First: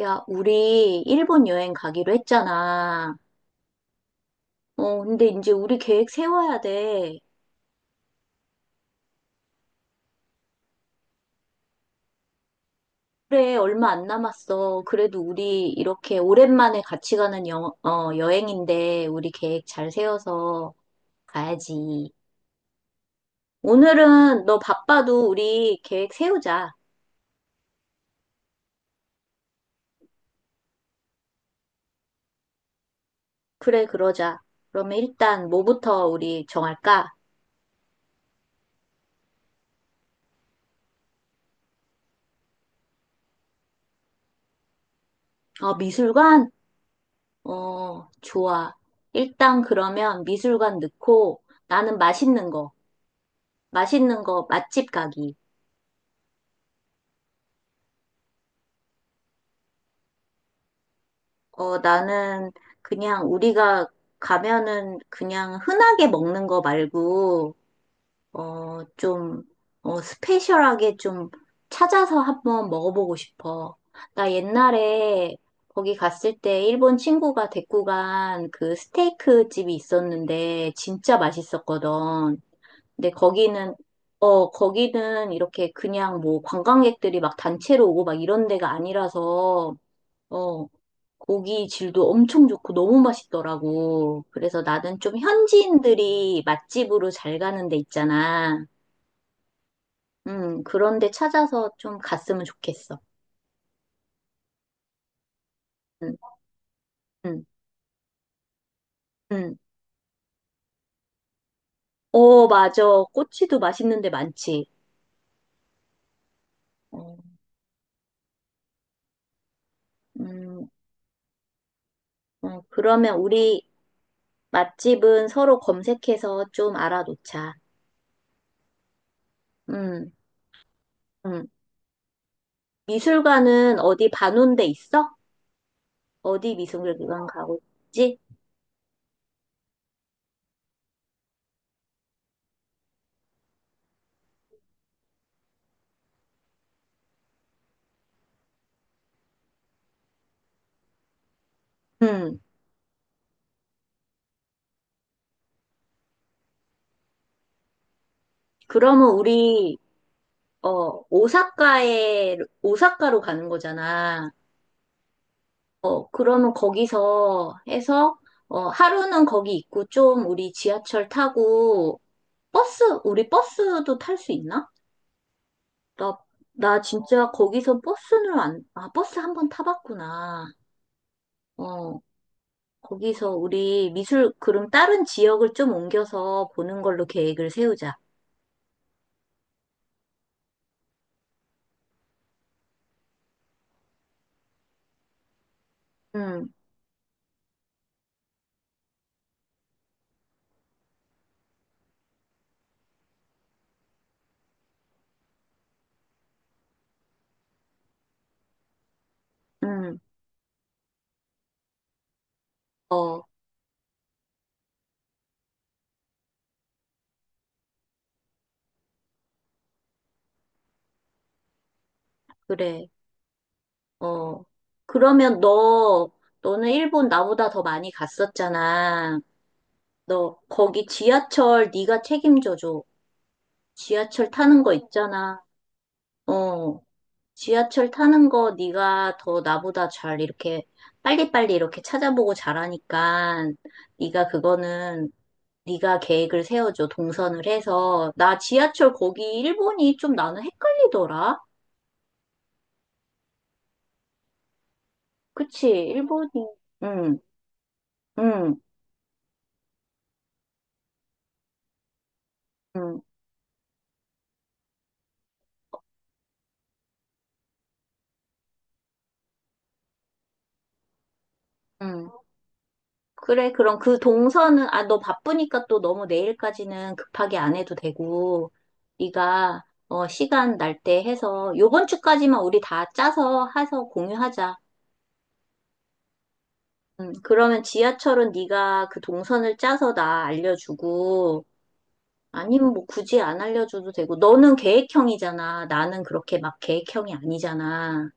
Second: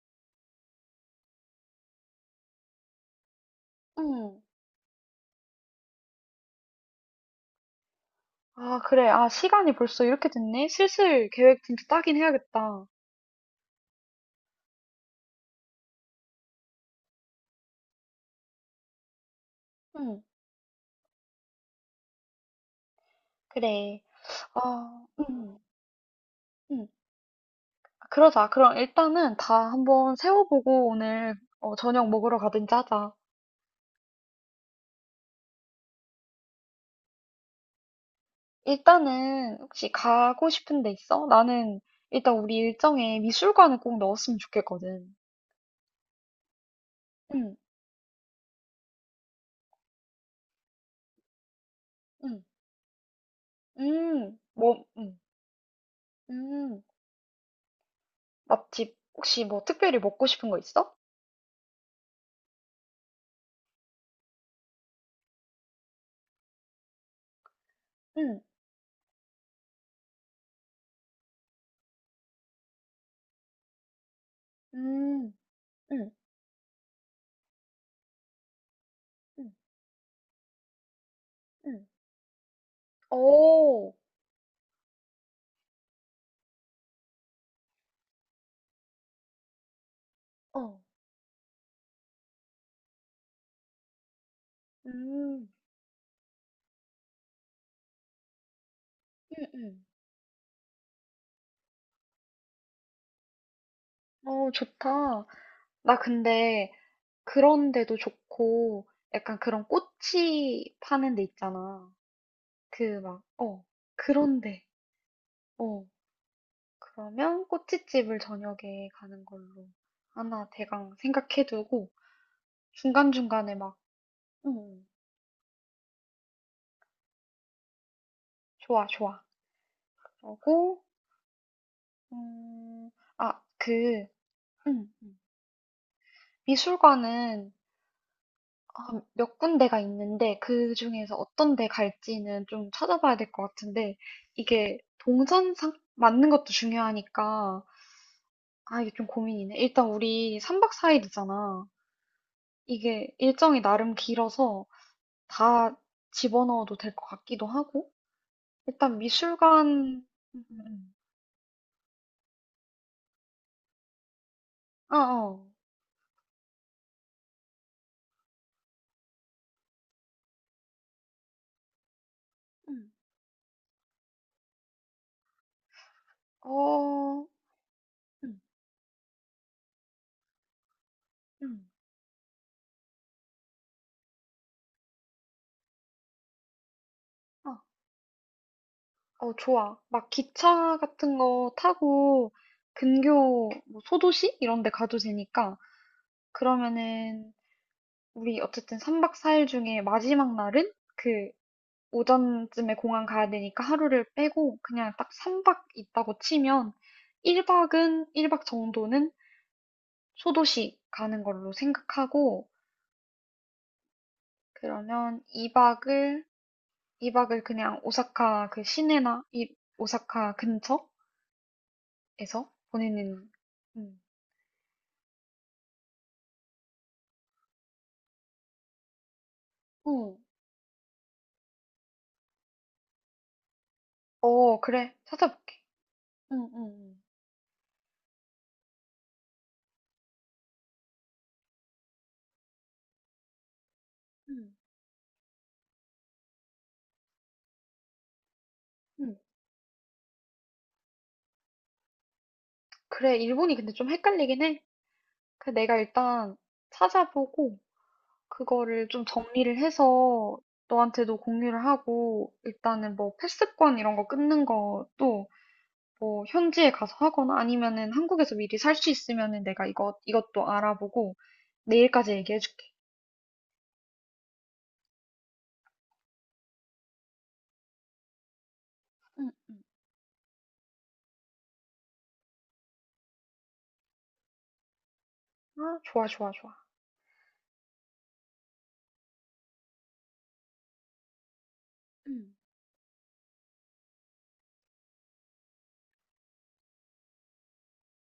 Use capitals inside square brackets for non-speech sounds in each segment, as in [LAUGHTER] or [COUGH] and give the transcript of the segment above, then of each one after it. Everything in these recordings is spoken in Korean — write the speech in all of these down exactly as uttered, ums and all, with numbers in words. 야, 우리 일본 여행 가기로 했잖아. 응. 어, 근데 이제 우리 계획 세워야 돼. 아, 그래. 아, 시간이 벌써 이렇게 됐네? 슬슬 계획 진짜 짜긴 해야겠다. 그래, 얼마 안 남았어. 그래도 우리 이렇게 오랜만에 같이 가는 여, 어, 여행인데 우리 계획 잘 응, 세워서 가야지. 그래. 오늘은 너 아, 바빠도 응, 우리 계획 세우자. 응. 그러자. 그럼 일단은 다 한번 세워보고 오늘 어, 저녁 먹으러 가든지 하자. 그래, 그러자. 그러면 일단 뭐부터 우리 정할까? 일단은 혹시 가고 싶은 데 있어? 나는 일단 우리 일정에 미술관을 꼭 넣었으면 좋겠거든. 어, 미술관? 응, 어, 좋아. 일단 그러면 미술관 넣고 나는 응, 맛있는 거. 맛있는 응. 거 뭐, 맛집 응, 가기. 응. 맛집 혹시 뭐 특별히 먹고 싶은 거 있어? 어, 나는 그냥 우리가 가면은 그냥 흔하게 먹는 거 말고, 응, 어, 좀, 어, 스페셜하게 좀 찾아서 한번 먹어보고 싶어. 나 응, 옛날에 거기 응, 갔을 때 일본 친구가 데리고 간 그 스테이크 응, 집이 있었는데 진짜 응. 맛있었거든. 근데 거기는 오, 어, 거기는 이렇게 그냥 뭐 관광객들이 막 단체로 오고 막 이런 데가 아니라서, 어, 어, 고기 질도 엄청 좋고 너무 맛있더라고. 그래서 나는 좀 음, 현지인들이 맛집으로 잘 가는 데 있잖아. 응, 응. 음, 그런 데 찾아서 좀 갔으면 좋겠어. 어, 좋다. 나 음, 근데 음, 그런데도 좋고, 약간 음. 그런 꼬치 파는 데 있잖아. 어, 맞아. 그 막, 꼬치도 어, 맛있는 데 그런데, 많지. 어, 어, 그러면 꼬치집을 저녁에 가는 걸로 하나 음, 대강 생각해두고, 어, 그러면 중간중간에 우리 막, 음, 맛집은 서로 검색해서 좀 알아놓자. 좋아, 좋아. 음, 그러고, 음. 음, 아, 미술관은 그, 어디 봐놓은 데 음, 있어? 음. 어디 미술관 미술관은 가고 있지? 아, 몇 군데가 있는데 그 중에서 어떤 데 갈지는 좀 찾아봐야 될 것 같은데 이게 동선 상 맞는 것도 중요하니까 아 이게 좀 고민이네. 일단 우리 삼 박 사 일이잖아. 음, 이게 일정이 나름 길어서 다 집어넣어도 될 것 같기도 하고 일단 그러면 우리 미술관 음, 음, 어, 오사카에, 오사카로 가는 거잖아. 음. 어, 어. 어, 그러면 거기서 해서, 어, 하루는 거기 있고, 좀 우리 지하철 타고, 버스, 음. 우리 버스도 탈 수 있나? 나, 나 어, 진짜 거기서 버스는 음, 안, 아, 버스 한번 타봤구나. 음. 어, 거기서 우리 미술, 그럼 다른 지역을 좀 옮겨서 보는 걸로 계획을 세우자. 어, 좋아. 막 기차 같은 거 타고 근교 뭐 소도시 이런 데 가도 되니까 응, 그러면은 우리 어쨌든 삼 박 사 일 중에 마지막 날은 그 오전쯤에 공항 가야 되니까 하루를 빼고 그냥 딱 삼 박 있다고 치면 일 박은 일 박 정도는 응, 소도시 가는 걸로 생각하고 어, 그러면 이 박을 이 박을 그냥 오사카 그 시내나 이 오사카 근처에서 그래. 보내는 음. 어. 그러면 너, 너는 일본 나보다 더 많이 갔었잖아. 어, 너 거기 지하철 네가 책임져줘. 지하철 어 타는 거 그래. 있잖아. 찾아볼게. 응, 어. 응, 지하철 타는 거 네가 더 나보다 잘 이렇게 빨리빨리 이렇게 찾아보고 잘하니까 네가 응. 그거는 네가 계획을 세워줘. 동선을 해서. 나 지하철 응. 응. 거기 일본이 좀 나는 헷갈리더라. 그래. 일본이 근데 좀 헷갈리긴 해. 그 그치? 내가 일본이. 일단 응, 찾아보고 응, 그거를 좀 정리를 해서 너한테도 공유를 하고 일단은 응, 뭐 패스권 이런 거 끊는 것도 뭐 현지에 가서 하거나 아니면은 한국에서 미리 살 수 있으면은 내가 이것 이것도 알아보고 응. 내일까지 얘기해 줄게. 그래, 그럼 그 동선은, 아, 너 바쁘니까 또 너무 내일까지는 급하게 안 해도 되고, 응, 응, 네가, 어, 시간 날 때 해서, 요번 주까지만 우리 다 짜서 해서 공유하자. 아, 좋아, 좋아, 좋아. 음, 그러면 지하철은 네가 그 동선을 짜서 나 알려주고, 응. 아니면 뭐 굳이 안 알려줘도 되고, 너는 계획형이잖아. 나는 그렇게 막 계획형이 아니잖아.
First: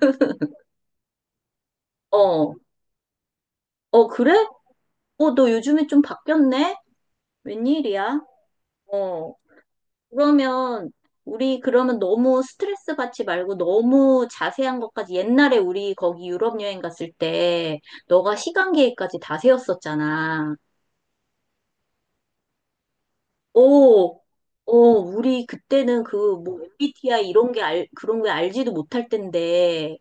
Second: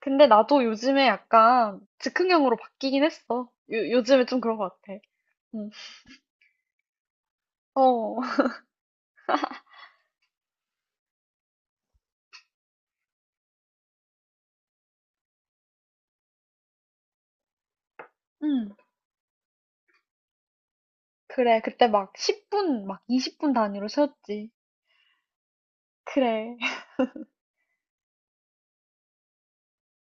근데 나도 요즘에 약간 어, 즉흥형으로 바뀌긴 했어. 요, 어, 요즘에 그래? 좀 그런 것 같아. 어, 너 응. 요즘에 좀 바뀌었네? 어. 웬일이야? [LAUGHS] 어. 그러면 우리 그러면 너무 스트레스 받지 말고 너무 자세한 것까지 옛날에 우리 거기 유럽 여행 갔을 때 너가 응. 시간 계획까지 다 세웠었잖아. 그래. 그때 막 십 분, 막 이십 분 단위로 오, 세웠지. 어, 우리 그때는 그 그래. 뭐 [LAUGHS] 엠비티아이 이런 게 알, 그런 게 알지도 못할 텐데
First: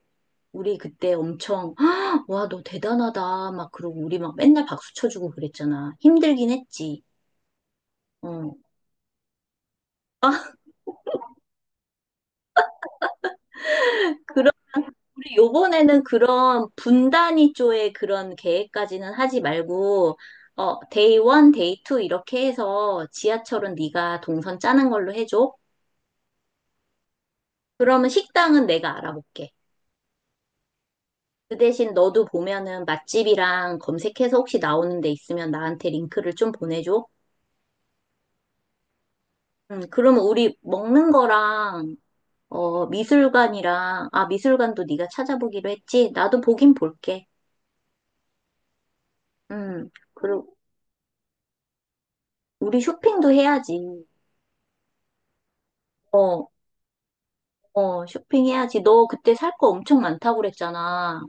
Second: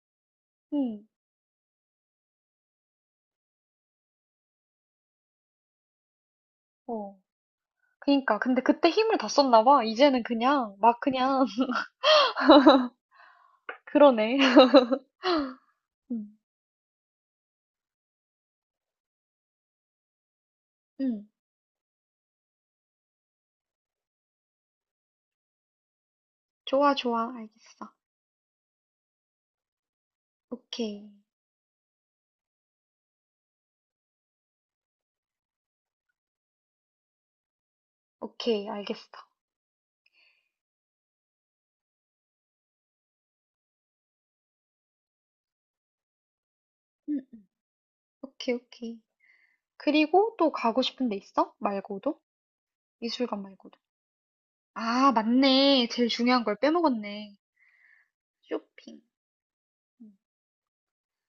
우리 응. 그때 엄청 "헉, 와, 너 대단하다 막 그러고 우리 막 맨날 박수 쳐주고 그랬잖아. 힘들긴 했지. 어. 그니까. 근데 어. 그때 힘을 다 썼나 봐. 이제는 그냥, 막 그냥, [LAUGHS] 그러네. [LAUGHS] 우리 요번에는 응. 그런 분단위 쪽의 그런 계획까지는 하지 말고, 어, 데이 응. 원, 데이 투 이렇게 해서 지하철은 네가 동선 짜는 걸로 해줘. 좋아, 좋아. 알겠어. 그러면 식당은 내가 알아볼게. 오케이. 그 대신 너도 보면은 맛집이랑 검색해서 혹시 나오는 데 있으면 나한테 링크를 좀 보내줘. 오케이. 알겠어. 음, 그러면 우리 먹는 거랑 어, 미술관이랑 아, 미술관도 네가 찾아보기로 했지. 나도 보긴 응, 볼게. 응. 오케이, 오케이. 음. 그리고 또 그리고 가고 싶은 데 있어? 말고도? 우리 쇼핑도 미술관 말고도. 해야지. 아, 맞네. 제일 중요한 어, 걸 빼먹었네. 어, 쇼핑해야지. 쇼핑. 너 그때 살 거 엄청 음. 많다고 그랬잖아.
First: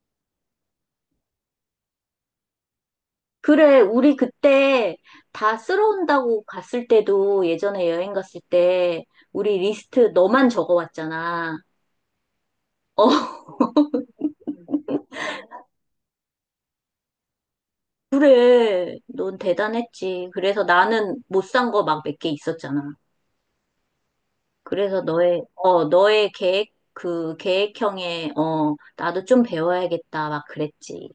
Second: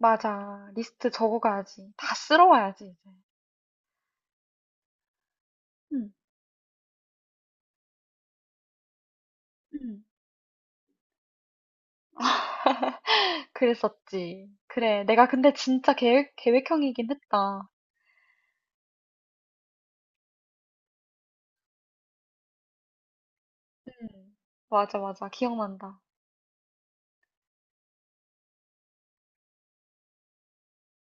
맞아. 리스트 적어가야지. 다 쓸어와야지, 이제. 그래, 우리 그때 다 응. 쓸어온다고 갔을 때도 예전에 여행 갔을 때 우리 응. 리스트 너만 적어왔잖아. 어, [LAUGHS] 그랬었지. 그래. 내가 근데 진짜 계획, 계획형이긴 했다. 그래. 넌 대단했지. 그래서 나는 못 산 거 막 몇 개 있었잖아. 음. 맞아, 그래서 맞아. 너의, 어, 기억난다. 너의 계획, 그 계획형에, 어, 나도 좀 배워야겠다. 막 그랬지.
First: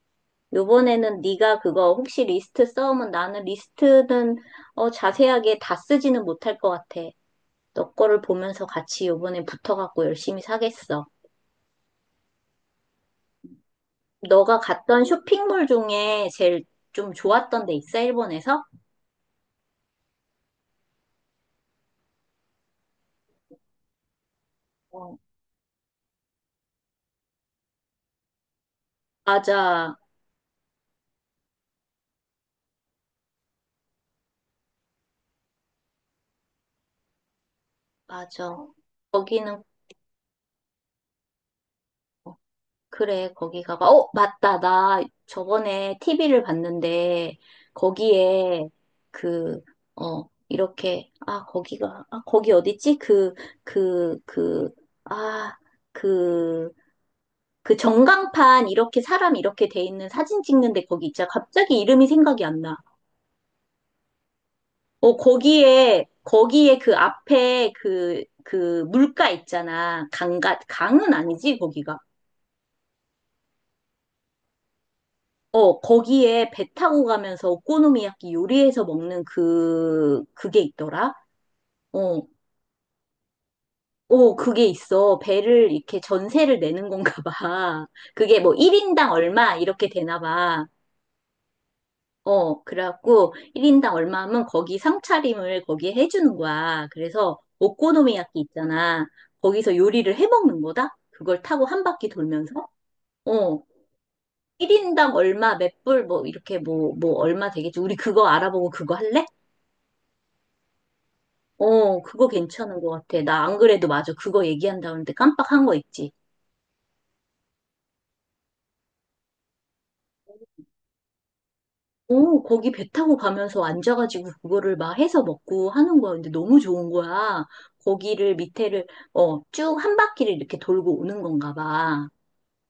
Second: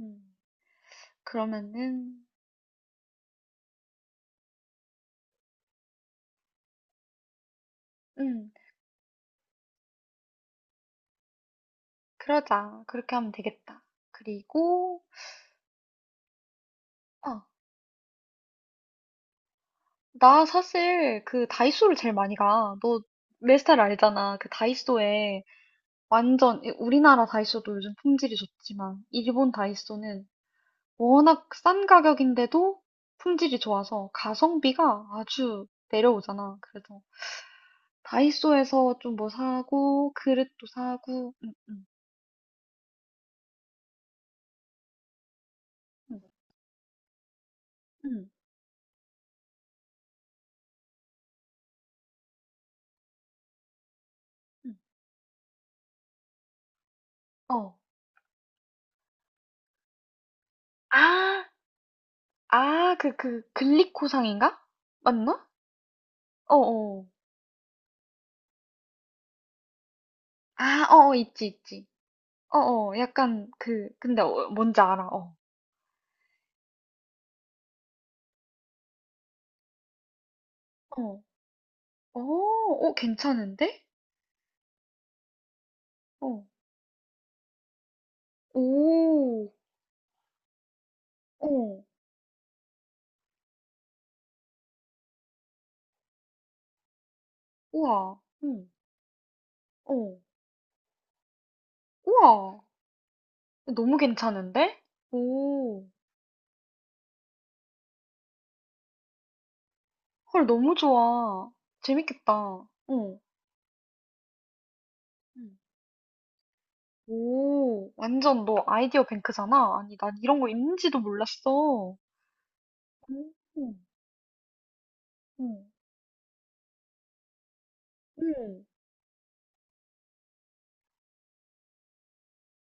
음. 요번에는 네가 그거 혹시 그러면은, 리스트 써오면 나는 리스트는 어, 자세하게 다 쓰지는 못할 것 같아. 너 거를 음, 보면서 같이 요번에 붙어갖고 열심히 사겠어. 그러자. 그렇게 하면 되겠다. 너가 그리고, 갔던 쇼핑몰 중에 제일 좀 아, 좋았던 데 있어, 일본에서? 나 사실 그 다이소를 제일 많이 가. 너 내 스타일 알잖아. 그 어. 다이소에 완전, 이- 우리나라 다이소도 요즘 품질이 좋지만, 일본 맞아, 다이소는 워낙 싼 가격인데도 품질이 좋아서 가성비가 아주 내려오잖아. 그래서 맞아. 다이소에서 좀 뭐 거기는 사고, 그릇도 사고, 음, 음, 그래, 거기 가봐. 어, 맞다. 나 저번에 응, 티비를 봤는데, 응, 응. 거기에 그, 어, 이렇게, 아, 거기가, 아, 거기 어딨지? 그, 그, 그, 응, 아, 그, 응. 그 어. 전광판 이렇게 사람 이렇게 돼 있는 사진 찍는데 거기 있잖아. 아, 갑자기 이름이 생각이 안 나. 아, 그, 그, 글리코상인가? 어, 맞나? 거기에, 거기에 그 어어. 앞에 그, 그 물가 있잖아. 강가, 아, 강은 어어, 있지, 아니지, 있지. 거기가. 어어, 약간 그, 근데 어, 뭔지 알아, 어. 어, 거기에 배 타고 가면서 오코노미야끼 요리해서 먹는 그, 그게 있더라? 어, 어, 어, 어, 괜찮은데? 어, 그게 있어. 배를 이렇게 어, 전세를 내는 건가 봐. [LAUGHS] 그게 뭐 일 인당 오, 얼마? 이렇게 되나 봐. 어, 어, 그래갖고 일 인당 얼마 하면 거기 상차림을 거기에 해주는 거야. 그래서 우와, 오코노미야끼 응, 있잖아. 거기서 요리를 어, 해 먹는 거다? 그걸 타고 한 바퀴 우와, 돌면서? 어. 너무 괜찮은데? 일 인당 얼마, 몇 오, 불, 뭐, 이렇게 뭐, 뭐, 얼마 되겠지. 우리 그거 알아보고 그거 할래? 헐, 너무 좋아. 어, 그거 재밌겠다. 괜찮은 것 어. 같아. 나 안 그래도 맞아. 그거 얘기한다는데 응. 깜빡한 거 있지. 오, 완전 너 아이디어 뱅크잖아? 아니, 난 이런 거 있는지도 몰랐어. 어, 거기 배 타고 음, 가면서 음, 앉아가지고 그거를 막 해서 먹고 하는 거야. 근데 너무 좋은 거야. 거기를 음. 밑에를, 어, 쭉 한 바퀴를 이렇게 돌고 오는 건가 봐.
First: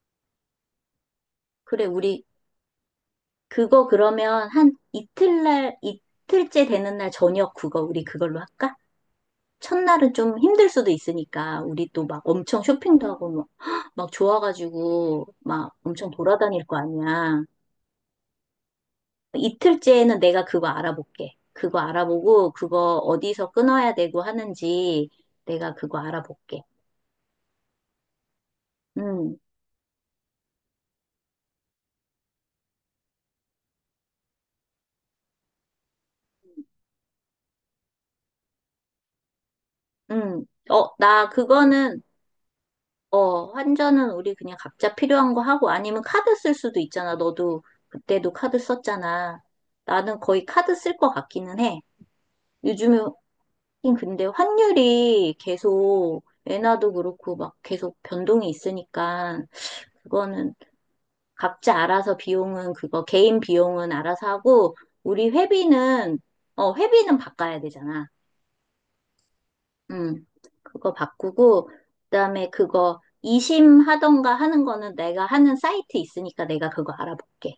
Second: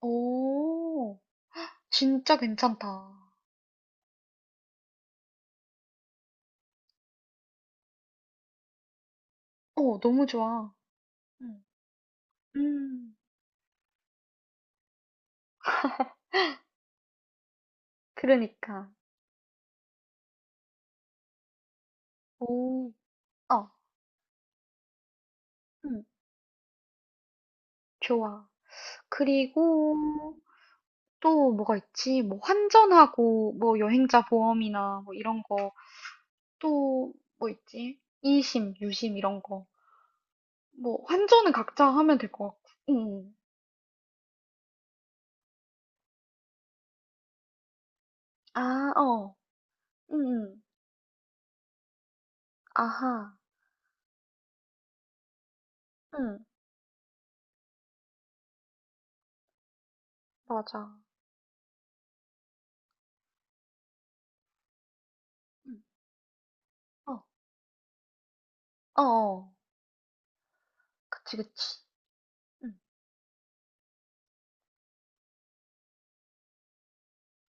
오, 그래, 우리 진짜 괜찮다. 어, 그거 그러면 한 이틀날, 이틀째 되는 날 저녁 그거 우리 그걸로 할까? 첫날은 너무 좀 힘들 좋아. 수도 있으니까 음, 우리 또 막 엄청 쇼핑도 음, 하고 막, 막 좋아가지고 막 엄청 돌아다닐 거 아니야. 그러니까. 이틀째에는 내가 그거 알아볼게. 그거 알아보고 오, 그거 어디서 어, 끊어야 되고 하는지 내가 그거 음, 알아볼게. 좋아. 음, 그리고 또 뭐가 있지? 뭐 환전하고, 뭐 여행자 보험이나 뭐 이런 거, 또 뭐 있지? 이심, 유심 이런 거. 음. 어, 뭐 나 환전은 각자 그거는 하면 될 것 같고. 응 어, 환전은 우리 그냥 각자 필요한 거 하고 아니면 카드 쓸 수도 있잖아. 너도 그때도 카드 아, 어. 썼잖아. 나는 거의 응. 카드 쓸 것 같기는 해. 요즘에 하긴 아하. 근데 환율이 계속 응. 엔화도 그렇고 막 계속 변동이 있으니까 그거는 맞아. 각자 알아서 비용은 그거 개인 비용은 알아서 하고 우리 응. 회비는 어 회비는 어. 바꿔야 되잖아. 어어. 음. 그거 그치, 그치. 바꾸고 그다음에 응. 그거 이심하던가 하는 거는 내가 하는 사이트 있으니까 내가 그거 알아볼게.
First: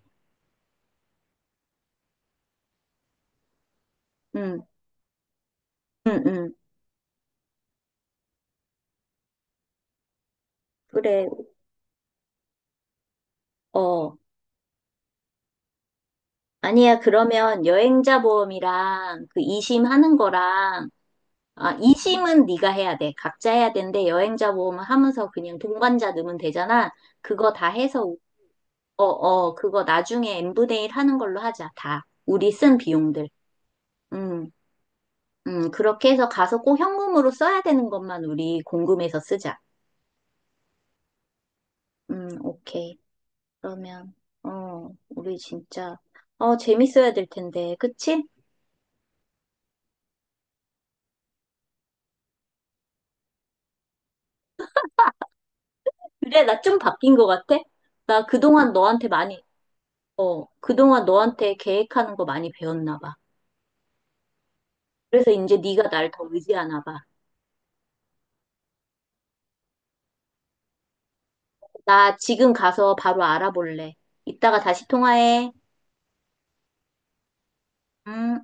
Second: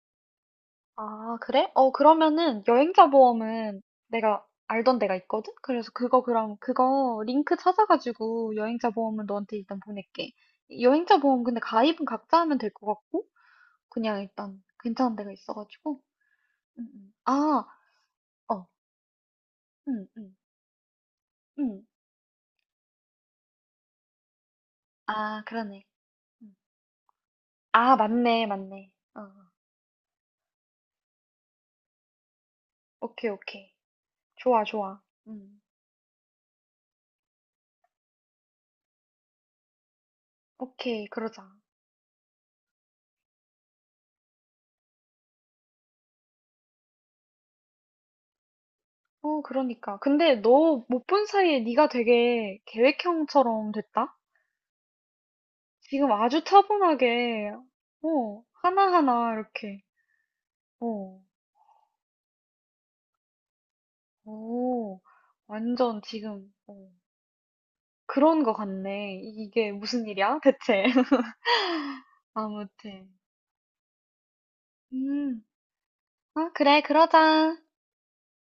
아, 그래? 어, 그러면은 여행자 보험은 내가 음. 알던 데가 있거든? 그래서 음, 그거 음. 그럼 그거 링크 찾아가지고 여행자 보험은 너한테 일단 보낼게. 여행자 그래. 보험 근데 가입은 각자 하면 될 것 같고 어. 그냥 일단 괜찮은 데가 있어가지고. 응, 아니야. 응. 그러면 아, 여행자 어. 보험이랑 그 응, 이심하는 응. 거랑 아, 응. 이심은 네가 해야 돼. 각자 해야 되는데 여행자 보험 하면서 아, 그냥 그러네. 동반자 넣으면 응. 되잖아. 그거 다 아, 해서 맞네, 맞네. 어, 어. 어, 그거 나중에 엠브데일 하는 걸로 하자, 다. 우리 쓴 비용들. 오케이, 오케이. 음, 좋아, 좋아. 음. 음, 그렇게 해서 가서 꼭 현금으로 써야 되는 것만 우리 공금해서 쓰자. 오케이, 그러자. 음, 오케이. 그러면, 어, 우리 진짜, 어, 재밌어야 될 텐데, 그치? 어, 그러니까. 근데 너 못 본 사이에 네가 되게 계획형처럼 됐다? 지금 그래, 아주 나 좀 바뀐 것 차분하게, 같아? 나 어, 그동안 너한테 하나하나 많이, 이렇게, 어, 그동안 어, 너한테 계획하는 거 많이 배웠나 봐. 오, 그래서 이제 네가 완전 날 더 지금, 의지하나 어, 봐. 그런 거 같네. 이게 무슨 일이야, 대체? [LAUGHS] 나 지금 가서 아무튼. 바로 알아볼래. 이따가 다시 음, 통화해. 아, 그래, 그러자. 음.